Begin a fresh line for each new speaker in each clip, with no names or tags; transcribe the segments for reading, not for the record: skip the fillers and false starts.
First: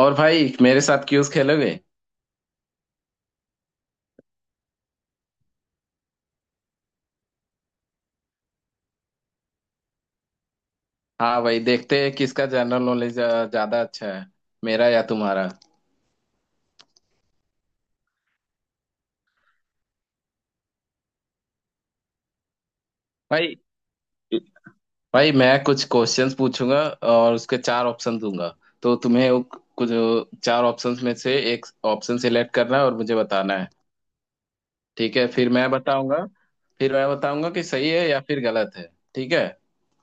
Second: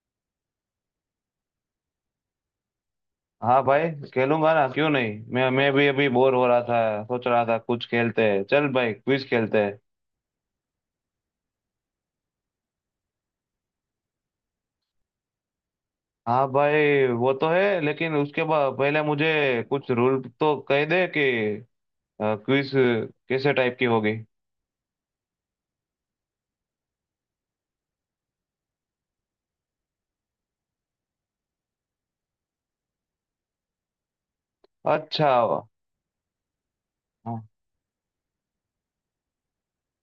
और भाई मेरे साथ क्यूज खेलोगे?
हाँ भाई। खेलूंगा ना, क्यों नहीं। मैं भी अभी बोर हो रहा था, सोच रहा था कुछ खेलते हैं। चल भाई, क्विज खेलते हैं।
हाँ भाई, देखते हैं किसका जनरल नॉलेज ज्यादा अच्छा है, मेरा या तुम्हारा।
हाँ भाई, वो तो है, लेकिन उसके बाद पहले मुझे कुछ रूल तो कह दे कि क्विज कैसे
भाई,
टाइप की होगी।
भाई मैं कुछ क्वेश्चंस पूछूंगा और उसके चार ऑप्शन दूंगा, तो तुम्हें वो कुछ चार ऑप्शंस में से एक ऑप्शन सिलेक्ट करना है और मुझे बताना है। ठीक है,
अच्छा
फिर
हाँ।
मैं बताऊंगा, फिर मैं बताऊंगा कि सही है या फिर गलत है। ठीक है।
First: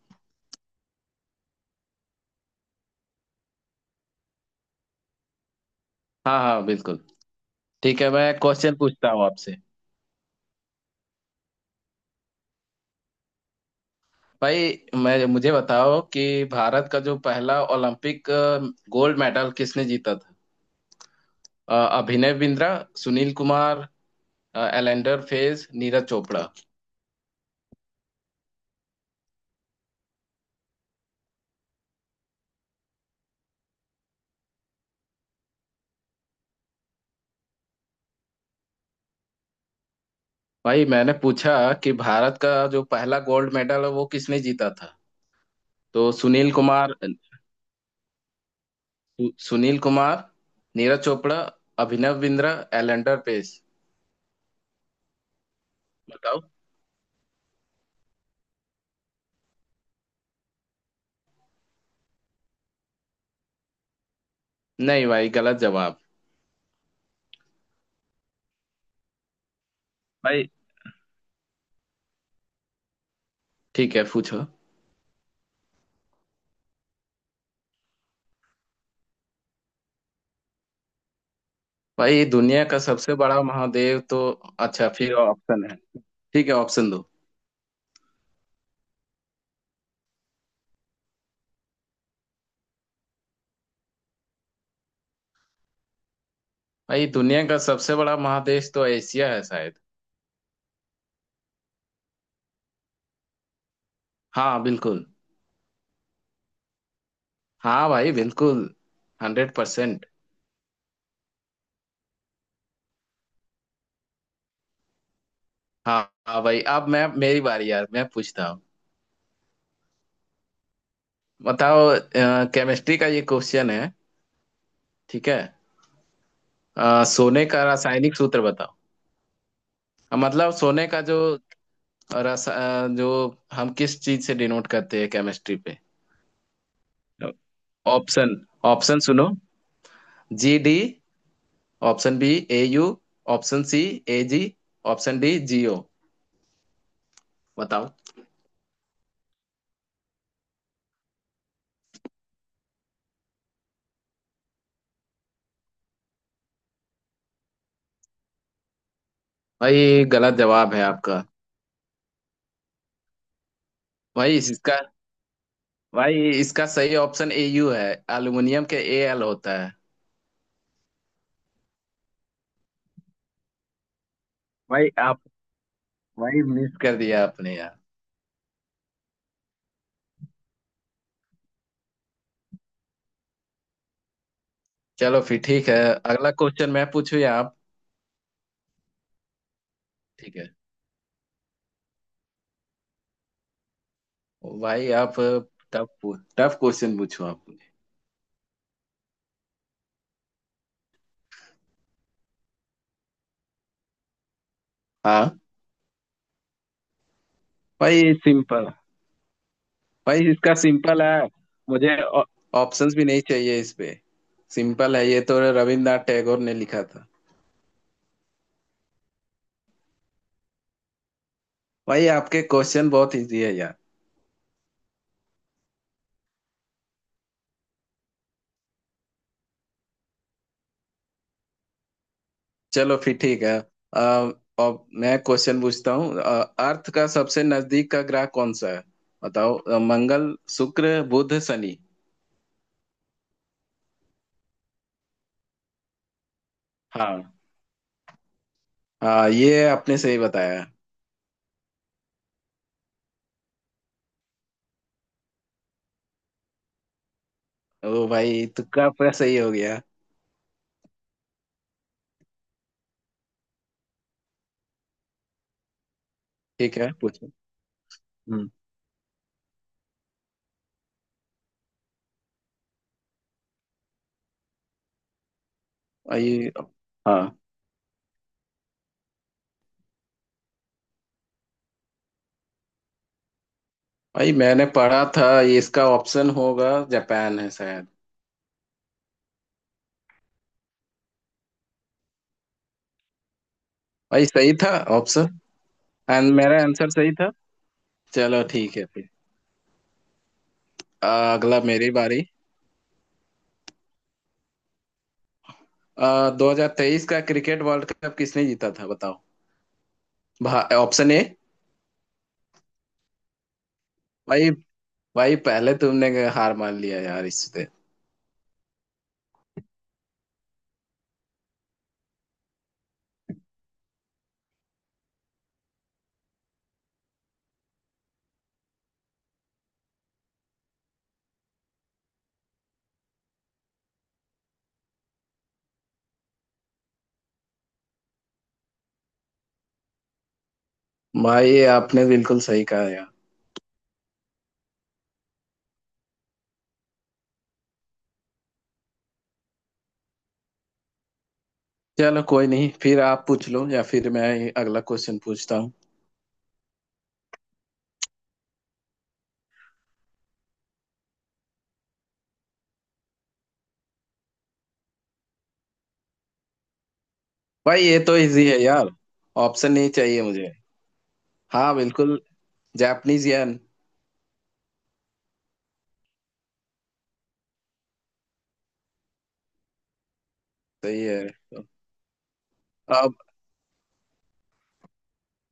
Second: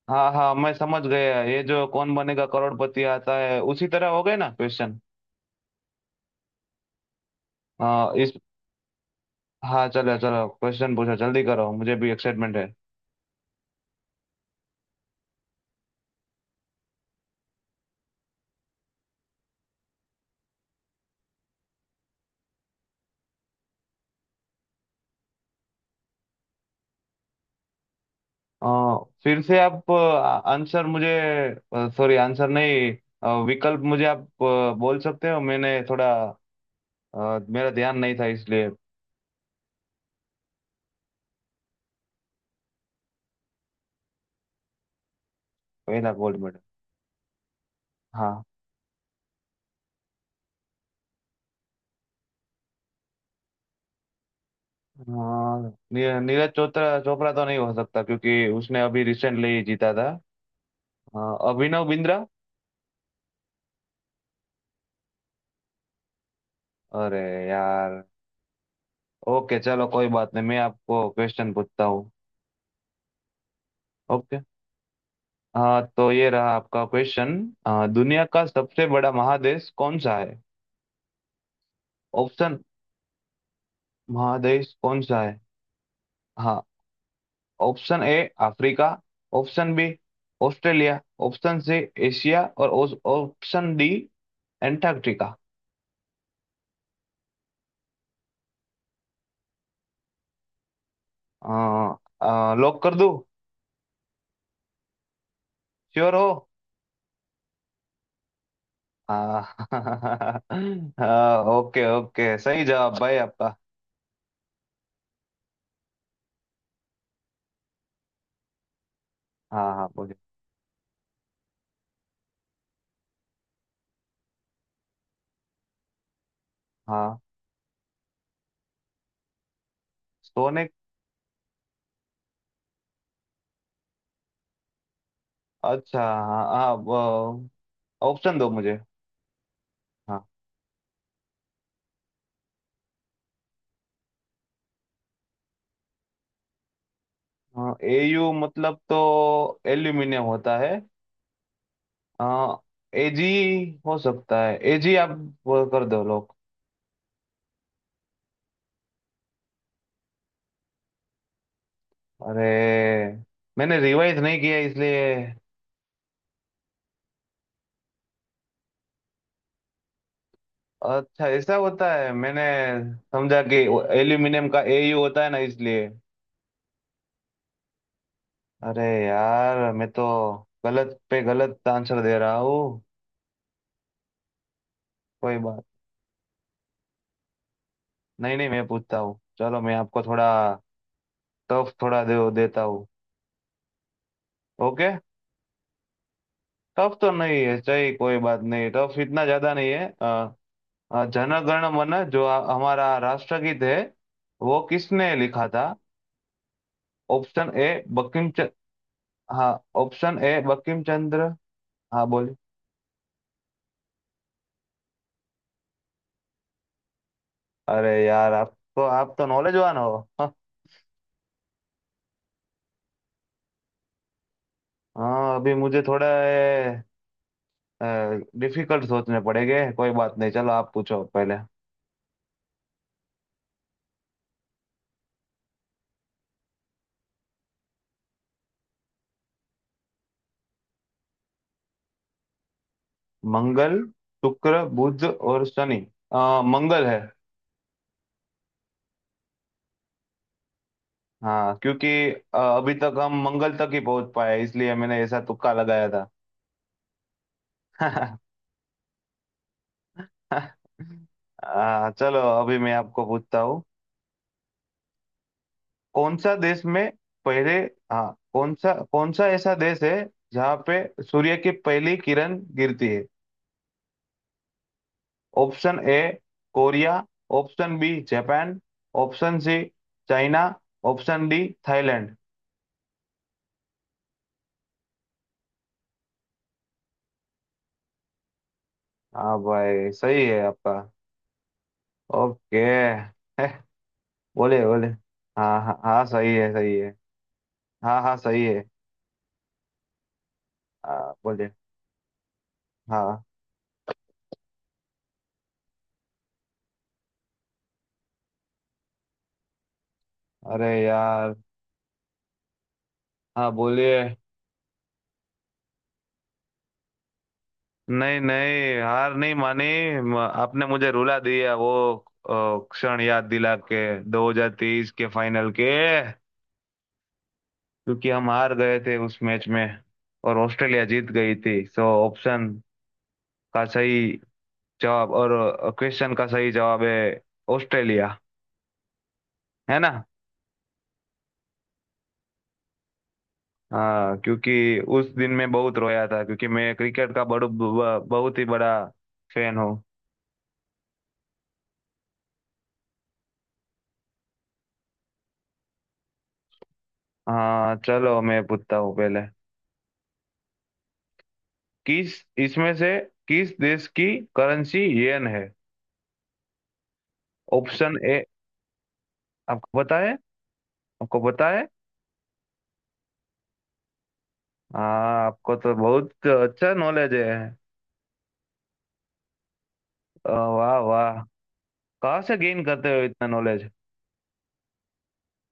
हाँ हाँ, मैं समझ गया। ये जो कौन बनेगा करोड़पति आता है, उसी तरह हो गए ना क्वेश्चन।
हाँ हाँ बिल्कुल। ठीक है,
हाँ इस।
मैं क्वेश्चन पूछता हूँ आपसे।
हाँ चलो चलो, क्वेश्चन पूछो, जल्दी करो, मुझे भी एक्साइटमेंट है।
भाई, मैं मुझे बताओ कि भारत का जो पहला ओलंपिक गोल्ड मेडल किसने जीता था। अभिनव बिंद्रा, सुनील कुमार, एलेंडर पेस, नीरज चोपड़ा।
आ, फिर से आप आंसर मुझे, सॉरी आंसर नहीं, विकल्प मुझे आप बोल सकते हो। मैंने थोड़ा, मेरा ध्यान नहीं था इसलिए।
भाई मैंने पूछा कि भारत का जो पहला गोल्ड मेडल है वो किसने जीता था।
पहला
तो
गोल्ड
सुनील
मेडल।
कुमार,
हाँ,
सुनील कुमार, नीरज चोपड़ा, अभिनव बिंद्रा, एलेंडर पेस।
अ,
बताओ।
नीरज चोपड़ा। चोपड़ा तो नहीं हो सकता क्योंकि उसने अभी रिसेंटली जीता था। अ, अभिनव बिंद्रा।
नहीं भाई, गलत जवाब।
अरे यार। ओके चलो, कोई बात नहीं,
भाई
मैं आपको क्वेश्चन पूछता हूँ।
ठीक है,
ओके।
पूछो।
हाँ, तो ये रहा आपका क्वेश्चन। दुनिया का सबसे बड़ा महादेश कौन सा है?
भाई
ऑप्शन,
दुनिया का सबसे बड़ा महादेव तो।
महादेश
अच्छा,
कौन
फिर
सा है?
ऑप्शन है, ठीक है
हाँ।
ऑप्शन दो।
Option A Africa, option B Australia, option C Asia, और ऑप्शन डी एंटार्क्टिका।
भाई दुनिया का सबसे बड़ा महादेश तो एशिया है शायद।
अ, लॉक कर दूं?
हाँ बिल्कुल।
श्योर हो?
हाँ भाई बिल्कुल। Hundred percent.
हाँ। ओके ओके, सही जवाब भाई आपका।
हाँ। हाँ भाई, अब मैं मेरी बारी यार, मैं पूछता हूँ।
हाँ हाँ बोलिए।
बताओ, केमिस्ट्री का ये क्वेश्चन है, ठीक है।
हाँ
सोने का रासायनिक सूत्र बताओ। मतलब
सोने।
सोने का जो जो हम किस चीज से डिनोट करते हैं केमिस्ट्री पे।
अच्छा हाँ हाँ,
ऑप्शन,
ऑप्शन दो मुझे।
ऑप्शन सुनो, G D, option B A U, option C A G, option D G O.
हाँ
बताओ।
एयू मतलब तो एल्यूमिनियम होता है। आ, एजी। हो सकता है एजी, आप वो कर दो लोग।
भाई गलत जवाब है आपका।
अरे, मैंने रिवाइज
भाई
नहीं किया
इसका,
इसलिए।
भाई इसका सही ऑप्शन ए यू है, एल्युमिनियम के ए एल होता है।
अच्छा ऐसा होता है। मैंने समझा कि एल्यूमिनियम का
भाई
एयू
आप,
होता है ना, इसलिए।
भाई मिस कर दिया आपने यार।
अरे यार, मैं तो गलत पे गलत आंसर दे रहा हूँ।
चलो
कोई
फिर
बात
ठीक है। अगला क्वेश्चन मैं पूछू या आप?
नहीं नहीं, मैं पूछता हूँ, चलो मैं आपको थोड़ा
ठीक है।
टफ थोड़ा दे देता हूँ। ओके।
भाई आप टफ, टफ
टफ
क्वेश्चन
तो
पूछो
नहीं
आप
है
मुझे।
चाहिए, कोई बात नहीं, टफ इतना ज्यादा नहीं है। जन गण मन, जो हमारा राष्ट्रगीत है, वो किसने
हाँ
लिखा था? ऑप्शन ए
भाई,
बंकिम
सिंपल।
हाँ, ऑप्शन
भाई
ए
इसका
बंकिम
सिंपल
चंद्र।
है, मुझे
हाँ बोलिए।
ऑप्शंस भी नहीं चाहिए इस पे। सिंपल है, ये तो रविंद्रनाथ टैगोर ने लिखा था।
अरे यार, आप तो नॉलेजवान हो, हाँ।
भाई आपके क्वेश्चन बहुत इजी है यार।
हाँ, अभी मुझे थोड़ा डिफिकल्ट सोचने पड़ेंगे, कोई बात नहीं। चलो आप पूछो पहले।
चलो फिर ठीक है। अ, अब मैं क्वेश्चन पूछता हूँ। अर्थ का सबसे नजदीक का ग्रह कौन सा है, बताओ। मंगल, शुक्र, बुध, शनि।
मंगल, शुक्र, बुध और शनि। मंगल है।
हाँ, हाँ ये आपने सही बताया।
हाँ, क्योंकि अभी तक हम मंगल तक ही पहुंच पाए, इसलिए मैंने ऐसा तुक्का लगाया था।
ओ भाई, तुक्का पर सही हो गया।
चलो अभी मैं आपको पूछता हूँ। कौन सा देश
ठीक
में
है, पूछो।
पहले? हाँ,
हम्म।
कौन सा ऐसा देश है जहाँ पे सूर्य की पहली किरण गिरती है? ऑप्शन ए
भाई।
कोरिया,
हाँ
option B Japan, option C China, option D Thailand.
भाई, मैंने पढ़ा था ये, इसका ऑप्शन होगा जापान है शायद।
हाँ भाई, सही है आपका। ओके।
भाई सही
बोले
था?
बोले।
ऑप्शन,
हाँ हाँ हाँ,
एंड
सही है,
मेरा
सही है।
आंसर सही था।
हाँ हाँ,
चलो
सही है।
ठीक है फिर। अ,
हाँ बोले।
अगला मेरी बारी।
हाँ।
2023 का क्रिकेट वर्ल्ड कप किसने जीता था, बताओ।
अरे
ऑप्शन ए।
यार। हाँ बोलिए।
भाई, भाई पहले तुमने हार मान लिया यार इससे।
नहीं नहीं, हार नहीं मानी। आपने मुझे रुला दिया, वो क्षण याद दिला के 2023 के फाइनल के, क्योंकि हम हार गए थे उस मैच में, और ऑस्ट्रेलिया जीत गई थी। सो ऑप्शन का सही जवाब, और क्वेश्चन का सही जवाब है ऑस्ट्रेलिया, है ना?
भाई आपने बिल्कुल सही कहा यार।
हाँ, क्योंकि उस दिन मैं बहुत रोया था, क्योंकि मैं क्रिकेट का बहुत ही बड़ा फैन हूँ।
चलो कोई नहीं, फिर आप पूछ लो या फिर मैं अगला क्वेश्चन पूछता हूँ।
हाँ चलो, मैं पूछता हूँ पहले। किस, इसमें से किस देश की करेंसी येन है?
भाई
ऑप्शन
ये तो
ए।
इजी है यार, ऑप्शन
आपको
नहीं
पता है?
चाहिए मुझे।
आपको पता है?
हाँ बिल्कुल, जापानीज येन।
हाँ, आपको तो बहुत अच्छा नॉलेज है। वाह
सही
वाह।
है।
कहाँ से गेन करते हो
अब
इतना नॉलेज?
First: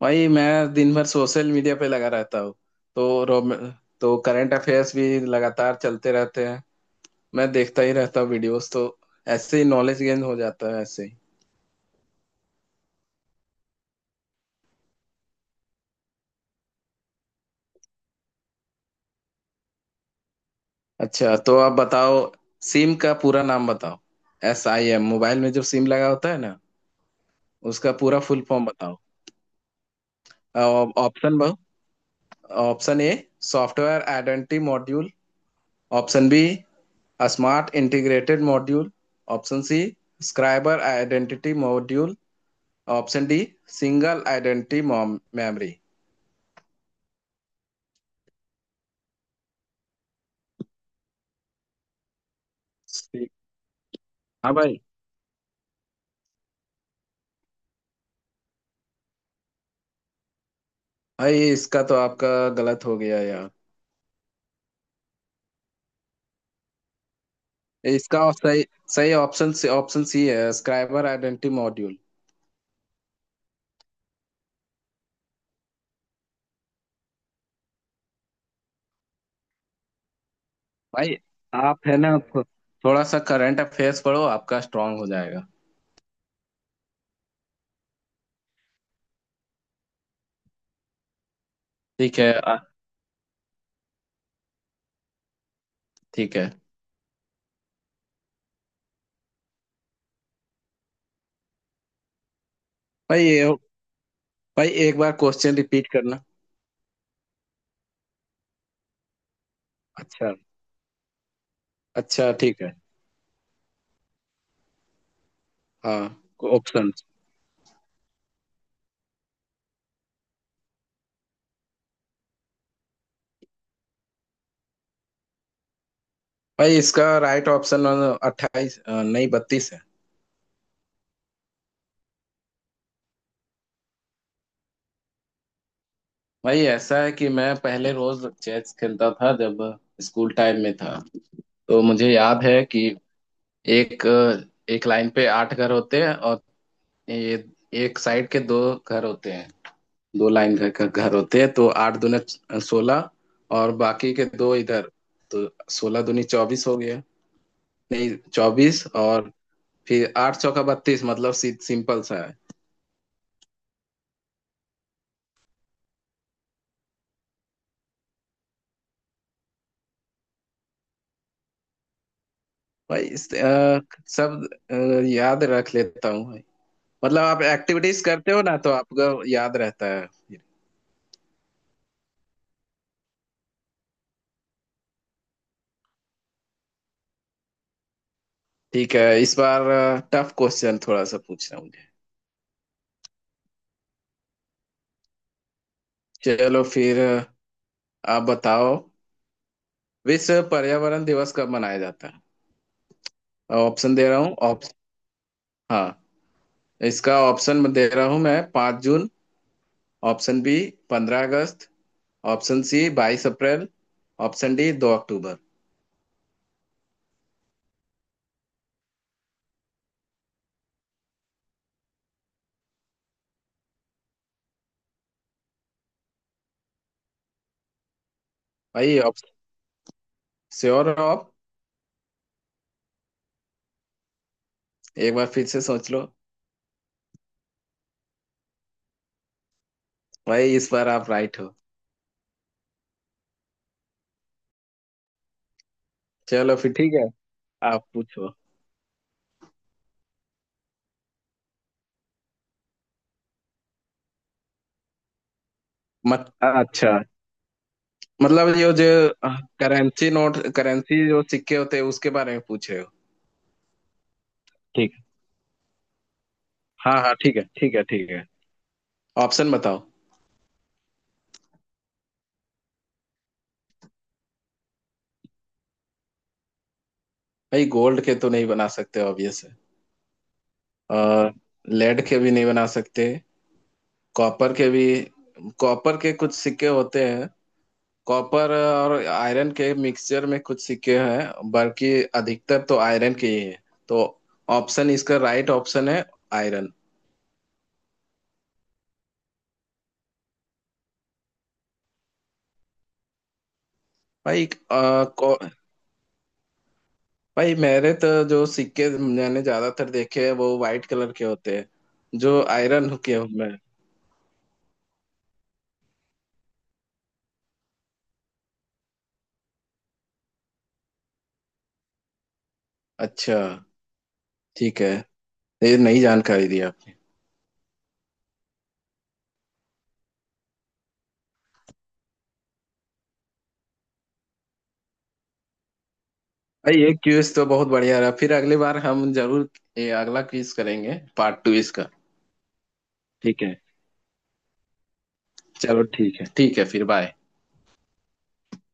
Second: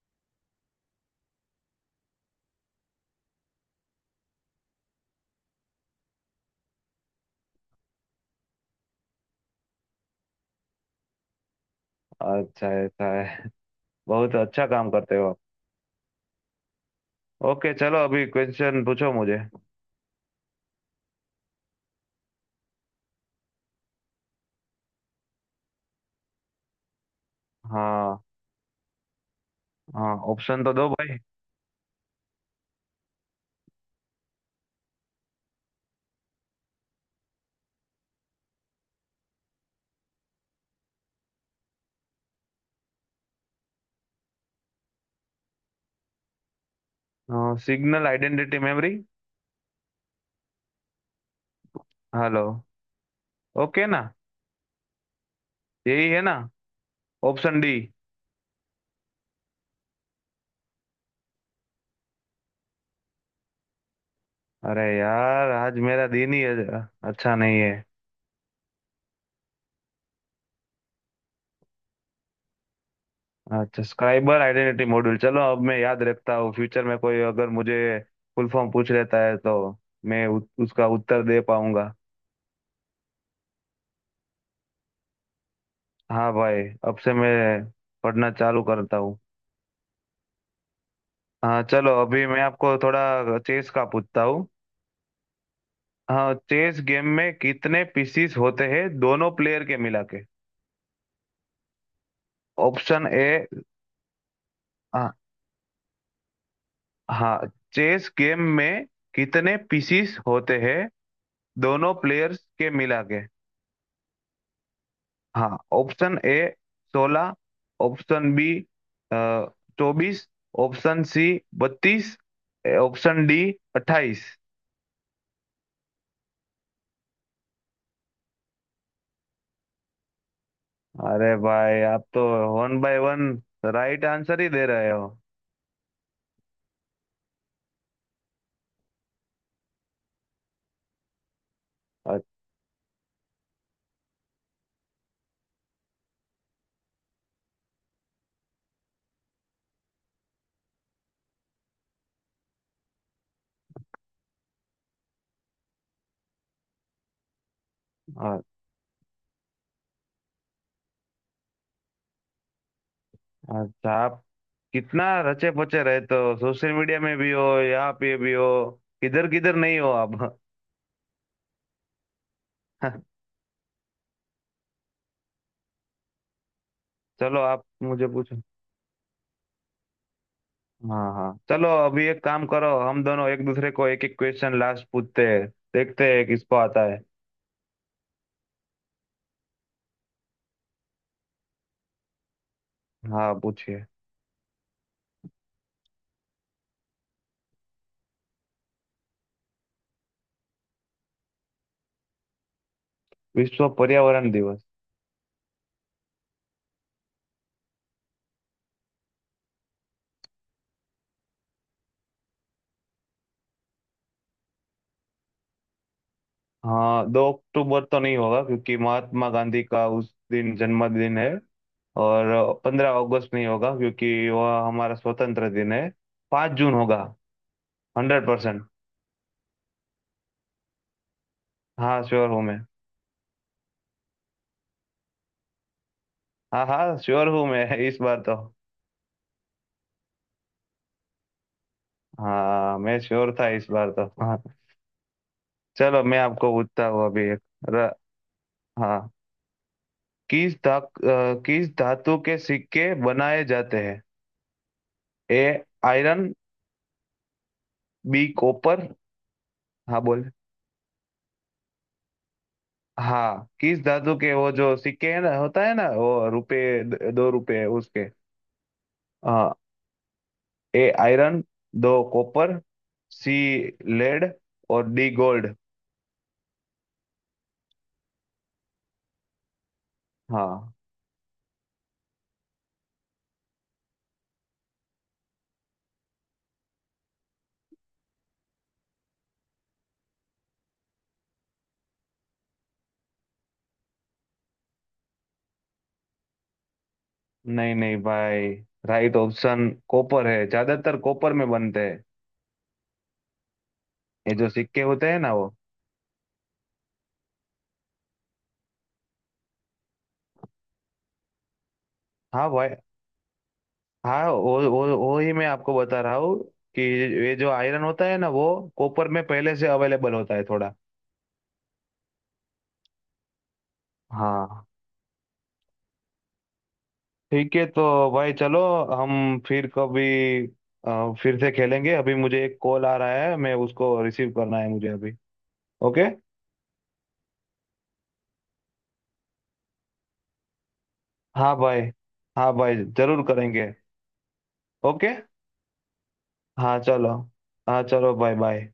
भाई मैं दिन भर सोशल मीडिया पे लगा रहता हूँ, तो रोम, तो करंट अफेयर्स भी लगातार चलते रहते हैं। मैं देखता ही रहता हूँ वीडियोस, तो ऐसे ही नॉलेज गेन हो जाता है, ऐसे ही।
अच्छा ऐसा है। बहुत अच्छा काम करते हो आप। ओके चलो, अभी क्वेश्चन पूछो मुझे।
अच्छा तो आप बताओ, सिम का पूरा नाम बताओ। एस आई एम, मोबाइल में जो सिम लगा होता है ना, उसका
हाँ
पूरा फुल फॉर्म बताओ।
हाँ, ऑप्शन तो दो
और
भाई।
Option A, software identity module. Option B, smart integrated module. Option C, scriber identity module. Option D, single identity memory.
Signal identity memory, hello. Okay ना?
हाँ भाई।
यही है ना? Option D.
भाई इसका तो आपका गलत हो गया यार।
अरे यार, आज मेरा दिन ही अच्छा नहीं है।
इसका सही सही ऑप्शन सी, ऑप्शन सी है, स्क्राइबर आइडेंटिटी मॉड्यूल।
अच्छा, साइबर आइडेंटिटी मॉड्यूल। चलो अब मैं याद रखता हूँ, फ्यूचर में कोई अगर मुझे फुल फॉर्म पूछ लेता है तो मैं उसका
भाई
उत्तर दे
आप
पाऊंगा।
है ना थोड़ा सा करंट अफेयर्स पढ़ो, आपका स्ट्रांग हो जाएगा।
हाँ भाई, अब से मैं पढ़ना चालू करता हूँ। हाँ चलो,
ठीक
अभी
है
मैं आपको थोड़ा चेस का पूछता हूँ। हाँ,
ठीक है।
चेस गेम में कितने पीसीस होते हैं, दोनों प्लेयर के मिला के? ऑप्शन
भाई
ए।
भाई एक
हाँ
बार क्वेश्चन रिपीट करना।
हाँ, चेस गेम में कितने पीसीस
अच्छा।
होते हैं, दोनों
अच्छा
प्लेयर्स
ठीक
के
है।
मिला के? हाँ। ऑप्शन
हाँ
A
option.
16, option B 24, option C 32, option D 28।
भाई इसका राइट ऑप्शन 28 नहीं, 32 है।
अरे भाई, आप तो one by one right answer ही दे रहे हो।
भाई ऐसा है कि मैं पहले रोज चेस खेलता था जब स्कूल टाइम में था, तो मुझे याद है कि एक एक लाइन पे 8 घर होते हैं, और ये एक साइड के दो घर होते हैं, दो लाइन घर का घर होते हैं, तो 8 दूने 16, और बाकी के दो इधर, तो 16 दूनी 24 हो गया, नहीं
अच्छा।
24 और फिर 8 चौका 32, मतलब सिंपल सा है।
अच्छा, आप कितना रचे पचे रहते हो? सोशल मीडिया में भी हो, यहाँ पे भी हो, किधर किधर नहीं हो आप।
भाई सब अ, याद रख लेता हूँ भाई। मतलब
चलो
आप
आप
एक्टिविटीज
मुझे
करते
पूछो।
हो ना, तो आपका याद रहता है फिर।
हाँ हाँ, चलो अभी एक काम करो, हम दोनों एक दूसरे को एक एक क्वेश्चन लास्ट पूछते हैं, देखते हैं किसको आता है।
ठीक है, इस बार टफ क्वेश्चन थोड़ा सा पूछना मुझे।
हाँ पूछिए।
चलो फिर आप बताओ, विश्व पर्यावरण दिवस कब मनाया जाता है?
विश्व
ऑप्शन दे रहा
पर्यावरण
हूँ,
दिवस।
ऑप्शन, हाँ इसका ऑप्शन दे रहा हूं मैं। 5 जून, ऑप्शन बी 15 अगस्त, ऑप्शन सी 22 अप्रैल, ऑप्शन डी 2 अक्टूबर।
हाँ, 2 अक्टूबर तो नहीं होगा क्योंकि महात्मा गांधी का उस दिन जन्मदिन है। और 15 अगस्त नहीं होगा क्योंकि वह हमारा स्वतंत्र दिन है। 5 जून होगा, हंड्रेड परसेंट।
भाई ऑप्शन, श्योर हो आप?
हाँ, श्योर हूँ मैं।
एक बार फिर से सोच लो।
हाँ हाँ, श्योर हूँ मैं। इस बार तो
भाई इस बार आप राइट हो।
हाँ, मैं श्योर था इस बार तो। हाँ चलो, मैं आपको
चलो फिर
पूछता
ठीक है,
हूँ अभी एक।
आप
र,
पूछो।
हाँ, किस किस धातु के सिक्के बनाए जाते हैं? ए आयरन,
मत, अच्छा
बी
मतलब यो
कॉपर।
जो
हाँ
करेंसी
बोल।
नोट, करेंसी जो सिक्के होते हैं उसके बारे में पूछ रहे हो?
हाँ, किस दादू के वो जो
ठीक है,
सिक्के है ना, होता है ना वो, रुपए
हाँ हाँ
दो
ठीक है,
रुपए
ठीक है
उसके।
ठीक है, ऑप्शन
हाँ,
बताओ।
ए आयरन, दो कॉपर, सी लेड, और डी गोल्ड।
भाई गोल्ड के तो नहीं बना सकते, ऑब्वियस है।
हाँ।
और लेड के भी नहीं बना सकते, कॉपर के भी, कॉपर के कुछ सिक्के होते हैं, कॉपर और आयरन के मिक्सचर में कुछ सिक्के हैं, बल्कि अधिकतर तो आयरन के ही है, तो ऑप्शन इसका राइट ऑप्शन है आयरन।
नहीं नहीं भाई, राइट ऑप्शन कॉपर है, ज्यादातर कॉपर में बनते हैं ये
भाई
जो सिक्के होते हैं ना वो।
भाई मेरे तो जो सिक्के मैंने ज्यादातर देखे हैं वो वाइट कलर के होते हैं, जो
हाँ भाई,
आयरन के होते हैं।
हाँ, वो ही मैं आपको बता रहा हूँ कि ये जो आयरन होता है ना वो कॉपर में पहले से अवेलेबल होता है थोड़ा।
अच्छा
हाँ
ठीक है, ये नई जानकारी दी आप।
ठीक है, तो भाई चलो, हम फिर कभी फिर से खेलेंगे। अभी मुझे एक कॉल आ रहा है, मैं उसको रिसीव करना है मुझे अभी। ओके।
भाई ये क्विज तो बहुत बढ़िया रहा, फिर अगली बार हम जरूर ये अगला क्विज करेंगे, पार्ट 2
हाँ भाई।
इसका।
हाँ भाई जरूर
ठीक है,
करेंगे। ओके।
चलो ठीक है, ठीक है
हाँ
फिर
चलो।
बाय।
हाँ चलो, बाय बाय।